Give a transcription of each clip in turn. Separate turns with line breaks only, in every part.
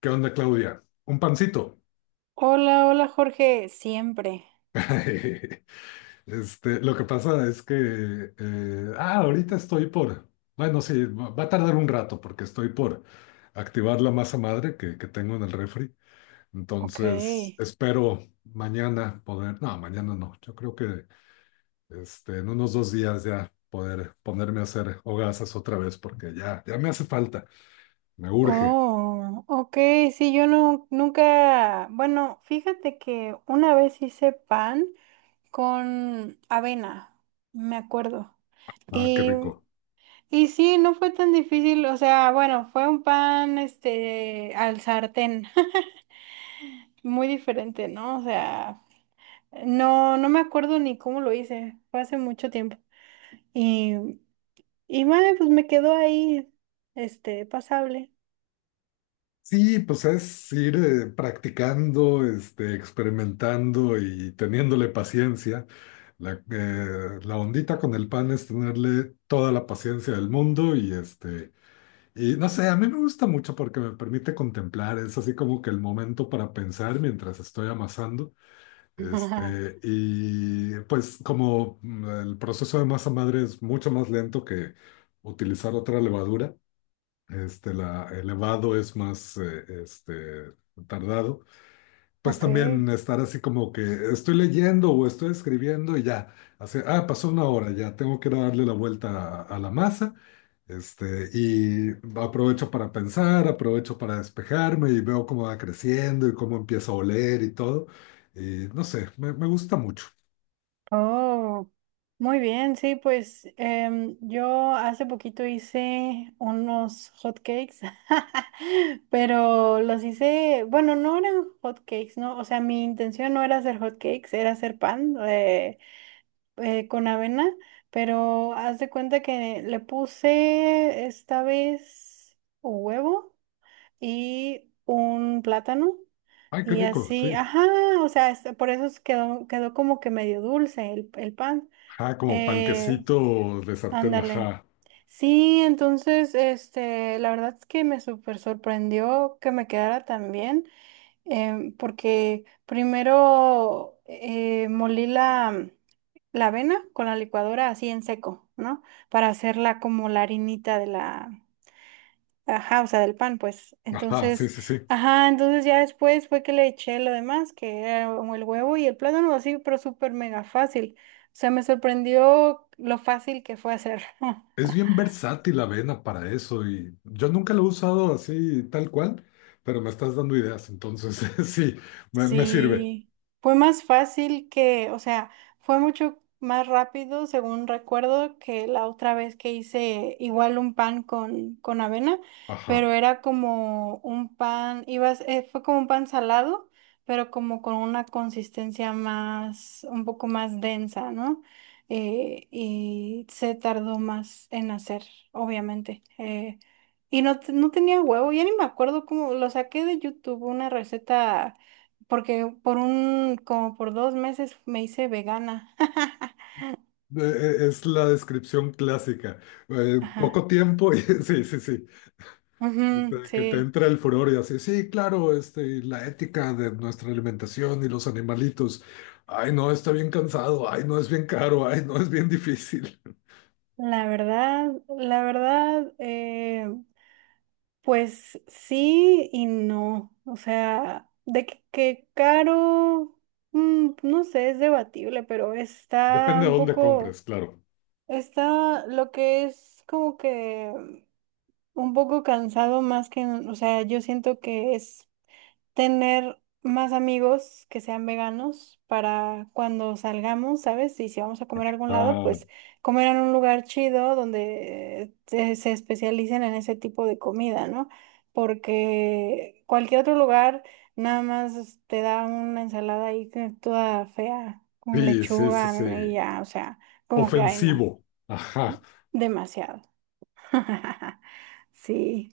¿Qué onda, Claudia? Un pancito.
Hola, hola Jorge, siempre.
Lo que pasa es que, ahorita estoy por, bueno, sí, va a tardar un rato porque estoy por activar la masa madre que tengo en el refri.
Ok.
Entonces, espero mañana poder, no, mañana no, yo creo que en unos 2 días ya poder ponerme a hacer hogazas otra vez porque ya me hace falta, me urge.
Oh, ok, sí, yo no, nunca, bueno, fíjate que una vez hice pan con avena, me acuerdo.
Ah, qué
Y,
rico.
y sí, no fue tan difícil, o sea, bueno, fue un pan, al sartén, muy diferente, ¿no? O sea, no, no me acuerdo ni cómo lo hice, fue hace mucho tiempo. Y, y bueno, pues me quedó ahí, pasable.
Sí, pues es ir practicando, experimentando y teniéndole paciencia. La ondita con el pan es tenerle toda la paciencia del mundo y no sé, a mí me gusta mucho porque me permite contemplar, es así como que el momento para pensar mientras estoy amasando, y pues como el proceso de masa madre es mucho más lento que utilizar otra levadura elevado es más, tardado. Pues
Ok.
también estar así como que estoy leyendo o estoy escribiendo y ya, hace, pasó una hora, ya tengo que ir a darle la vuelta a la masa, este, y aprovecho para pensar, aprovecho para despejarme y veo cómo va creciendo y cómo empieza a oler y todo. Y no sé, me gusta mucho.
Oh, muy bien. Sí, pues yo hace poquito hice unos hot cakes, pero los hice, bueno, no eran hot cakes, ¿no? O sea, mi intención no era hacer hot cakes, era hacer pan con avena, pero haz de cuenta que le puse esta vez huevo y un plátano.
Ay, qué
Y
rico,
así,
sí.
ajá, o sea, por eso quedó como que medio dulce el pan.
Ajá, como
Eh,
panquecito de sartén,
Ándale.
ajá.
Sí, entonces, la verdad es que me súper sorprendió que me quedara tan bien, porque primero molí la avena con la licuadora así en seco, ¿no? Para hacerla como la harinita de la, ajá, o sea, del pan, pues.
Ajá, sí,
Entonces,
sí, sí.
ajá, entonces ya después fue que le eché lo demás, que era como el huevo y el plátano, así, pero súper mega fácil. O sea, me sorprendió lo fácil que fue hacer.
Es bien versátil la avena para eso y yo nunca lo he usado así tal cual, pero me estás dando ideas, entonces sí, me sirve.
Sí, fue más fácil que, o sea, fue mucho más rápido, según recuerdo, que la otra vez que hice igual un pan con avena,
Ajá.
pero era como un pan, fue como un pan salado, pero como con una consistencia más, un poco más densa, ¿no? Y se tardó más en hacer, obviamente. Y no, no tenía huevo, ya ni me acuerdo cómo, lo saqué de YouTube, una receta porque por un, como por 2 meses me hice vegana.
Es la descripción clásica.
Ajá.
Poco tiempo y sí, sí, sí.
Ujú,
Que te
sí.
entra el furor y así, sí, claro, y la ética de nuestra alimentación y los animalitos. Ay, no, está bien cansado. Ay, no, es bien caro. Ay, no, es bien difícil.
La verdad, la verdad, pues sí y no. O sea, de que caro, no sé, es debatible, pero está
Depende de
un
dónde
poco,
compres, claro.
está lo que es como que un poco cansado más que, o sea, yo siento que es tener más amigos que sean veganos para cuando salgamos, ¿sabes? Y si vamos a comer a algún lado,
Ah,
pues comer en un lugar chido donde se especialicen en ese tipo de comida, ¿no? Porque cualquier otro lugar nada más te da una ensalada ahí toda fea, con
sí, sí, sí,
lechuga y
sí.
ya, o sea, como que, ay, no,
Ofensivo. Ajá.
demasiado.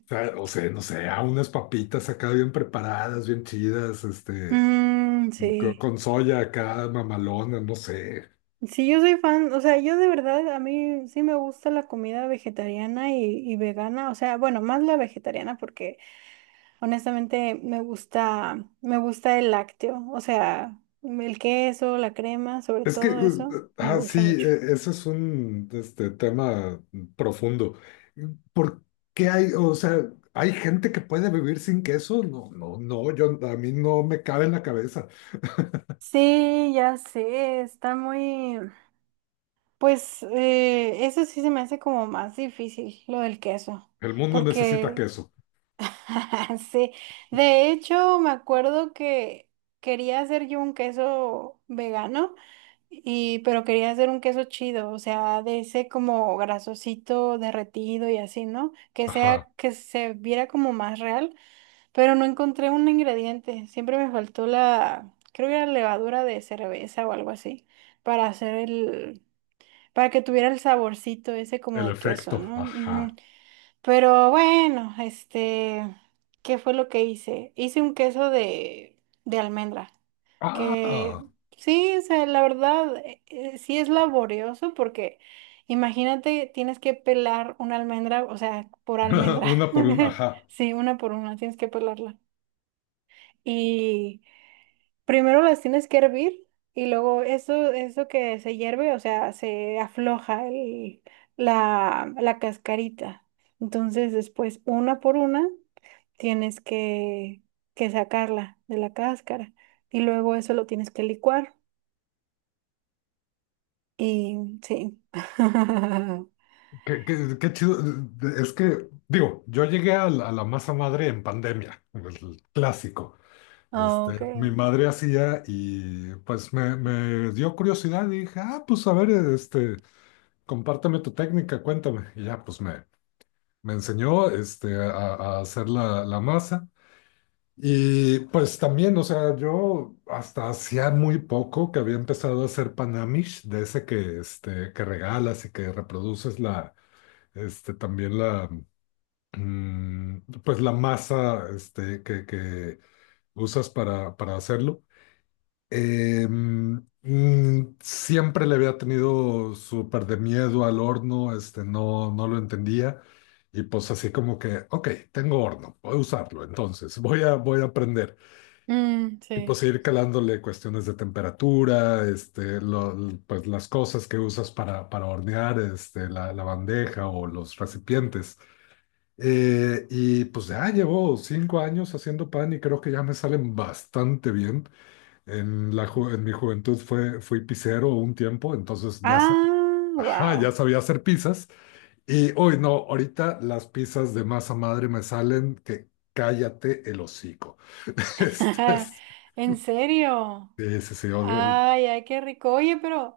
Sí.
O sea, no sé, a unas papitas acá bien preparadas, bien chidas,
Mm, sí.
con soya acá, mamalona, no sé.
Sí, yo soy fan, o sea, yo de verdad, a mí sí me gusta la comida vegetariana y vegana, o sea, bueno, más la vegetariana porque honestamente me gusta el lácteo, o sea, el queso, la crema, sobre
Es que,
todo eso, me gusta
sí,
mucho.
eso es un tema profundo. ¿Por qué hay, o sea, hay gente que puede vivir sin queso? No, a mí no me cabe en la cabeza.
Sí, ya sé, está muy, pues eso sí se me hace como más difícil, lo del queso,
El mundo necesita
porque
queso.
Sí, de hecho me acuerdo que quería hacer yo un queso vegano y pero quería hacer un queso chido, o sea, de ese como grasosito derretido y así, ¿no? Que
Ajá.
sea que se viera como más real, pero no encontré un ingrediente, siempre me faltó la creo que era levadura de cerveza o algo así para hacer el para que tuviera el saborcito ese como
El
de queso,
efecto.
¿no?
Ajá.
Ujú. Pero bueno, ¿qué fue lo que hice? Hice un queso de almendra, que
Ah.
sí, o sea, la verdad, sí es laborioso porque imagínate, tienes que pelar una almendra, o sea, por almendra,
Una por una. Ajá.
sí, una por una, tienes que pelarla. Primero las tienes que hervir y luego eso que se hierve, o sea, se afloja la cascarita. Entonces después, una por una, tienes que sacarla de la cáscara y luego eso lo tienes que licuar. Y sí.
Qué chido. Es que, digo, yo llegué a a la masa madre en pandemia, el clásico.
Ok.
Mi madre hacía y pues me dio curiosidad y dije, ah, pues a ver, compárteme tu técnica, cuéntame. Y ya, me enseñó a hacer la masa. Y pues también, o sea, yo hasta hacía muy poco que había empezado a hacer panamish, de ese que, que regalas y que reproduces la, este, también la mm, pues la masa que usas para hacerlo. Siempre le había tenido súper de miedo al horno, no lo entendía. Y pues así como que, ok, tengo horno, voy a usarlo, entonces voy a aprender.
Mm,
Y
sí.
pues ir calándole cuestiones de temperatura, pues las cosas que usas para hornear, la bandeja o los recipientes. Y pues ya llevo 5 años haciendo pan y creo que ya me salen bastante bien. En mi juventud fui pizzero un tiempo, entonces ya,
Ah,
ajá, ya
wow.
sabía hacer pizzas. Y hoy no, ahorita las pizzas de masa madre me salen que cállate el hocico. Este, sí,
¿En serio?
sí, sí,
Ay, ay, qué rico. Oye, pero...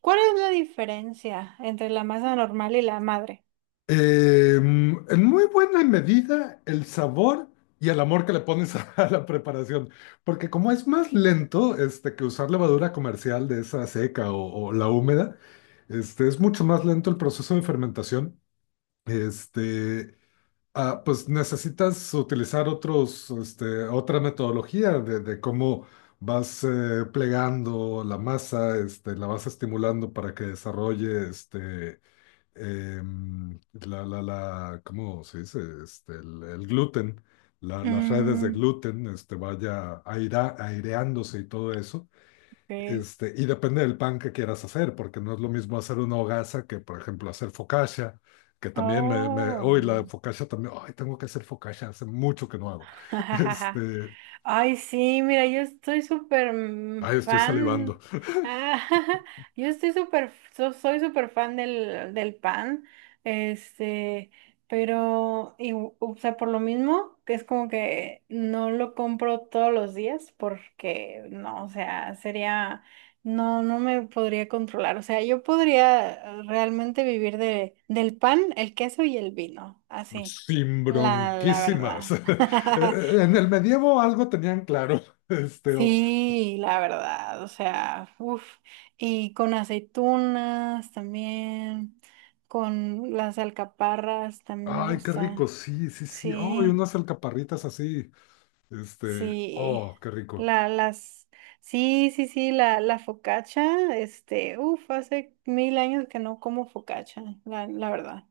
¿Cuál es la diferencia entre la masa normal y la madre?
en muy buena medida el sabor y el amor que le pones a la preparación, porque como es más lento que usar levadura comercial de esa seca o la húmeda, es mucho más lento el proceso de fermentación. Este, pues necesitas utilizar otros, otra metodología de cómo vas plegando la masa, la vas estimulando para que desarrolle ¿cómo se dice? El gluten, las redes de
Mm,
gluten, aireándose y todo eso.
ok.
Y depende del pan que quieras hacer, porque no es lo mismo hacer una hogaza que, por ejemplo, hacer focaccia, que también uy, la
Oh.
focaccia también, ay, tengo que hacer focaccia, hace mucho que no hago.
Jajaja.
Este,
Ay, sí, mira, yo estoy súper
Ay, estoy salivando.
fan. Ah, yo estoy súper, soy súper fan del pan. Este, pero, y, o sea, por lo mismo, que es como que no lo compro todos los días porque, no, o sea, sería, no, no me podría controlar. O sea, yo podría realmente vivir de, del pan, el queso y el vino, así,
Sin
la
bronquísimas.
verdad.
En el medievo algo tenían claro. Este, o,
Sí, la verdad, o sea, uff, y con aceitunas también, con las alcaparras también me
Ay, qué
gusta,
rico, sí, sí, sí. Oh, y
sí,
unas alcaparritas así.
sí,
Oh, qué rico.
la, las, sí, sí, sí, la focaccia, uff, hace mil años que no como focaccia, la verdad,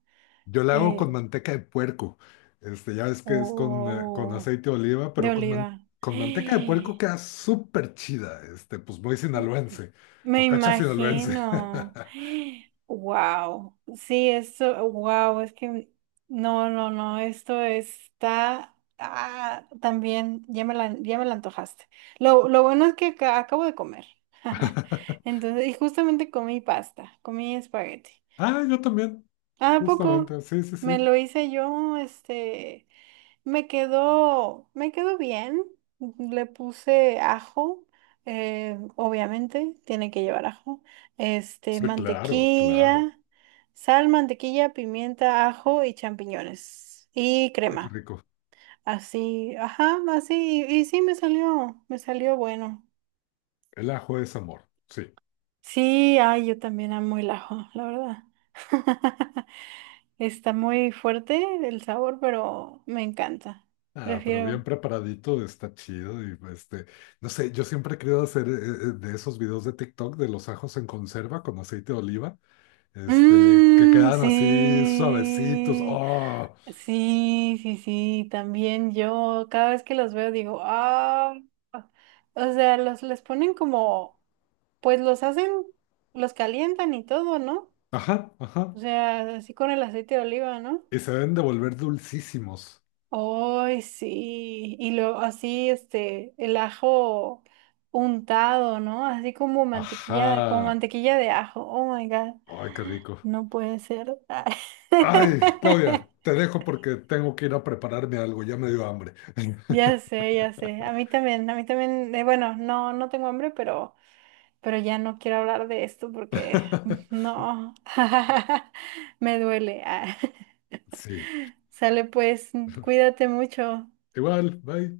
Yo la hago con
eh,
manteca de puerco. Ya ves que es con
o
aceite de oliva,
de
pero
oliva,
con manteca de puerco queda súper chida. Pues muy sinaloense.
me
Focacha sinaloense.
imagino. Wow. Sí, esto, wow, es que no, no, no, esto está ah, también, ya me la, antojaste. Lo bueno es que acabo de comer. Entonces, y justamente comí pasta, comí espagueti.
Ah, yo también,
¿A poco?
justamente. Sí, sí, sí.
Me lo hice yo. Me quedó bien. Le puse ajo, obviamente, tiene que llevar ajo.
Sí, claro, claro.
Mantequilla, sal, mantequilla, pimienta, ajo y champiñones. Y
Ay, qué
crema.
rico.
Así, ajá, así. Y sí, me salió bueno.
El ajo es amor. Sí.
Sí, ay, yo también amo el ajo, la verdad. Está muy fuerte el sabor, pero me encanta.
Ah, pero bien
Prefiero.
preparadito, está chido y no sé, yo siempre he querido hacer de esos videos de TikTok de los ajos en conserva con aceite de oliva, que
Mm,
quedan así suavecitos,
sí,
oh,
sí, sí, sí, también yo cada vez que los veo digo, ah, o sea, los les ponen como, pues los hacen, los calientan y todo, ¿no?
ajá, ajá,
O sea, así con el aceite de oliva, ¿no?
y se deben de volver dulcísimos,
Ay, sí. Y luego así, el ajo untado, ¿no? Así como
ajá,
mantequilla de ajo. Oh my God.
ay, qué rico.
No puede ser.
Ay, Claudia, te dejo porque tengo que ir a prepararme algo, ya me dio hambre.
Ya sé, ya sé. A mí también, bueno, no, no tengo hambre, pero, ya no quiero hablar de esto porque no. Me duele. Ah.
Sí,
Sale pues, cuídate mucho.
igual, bye.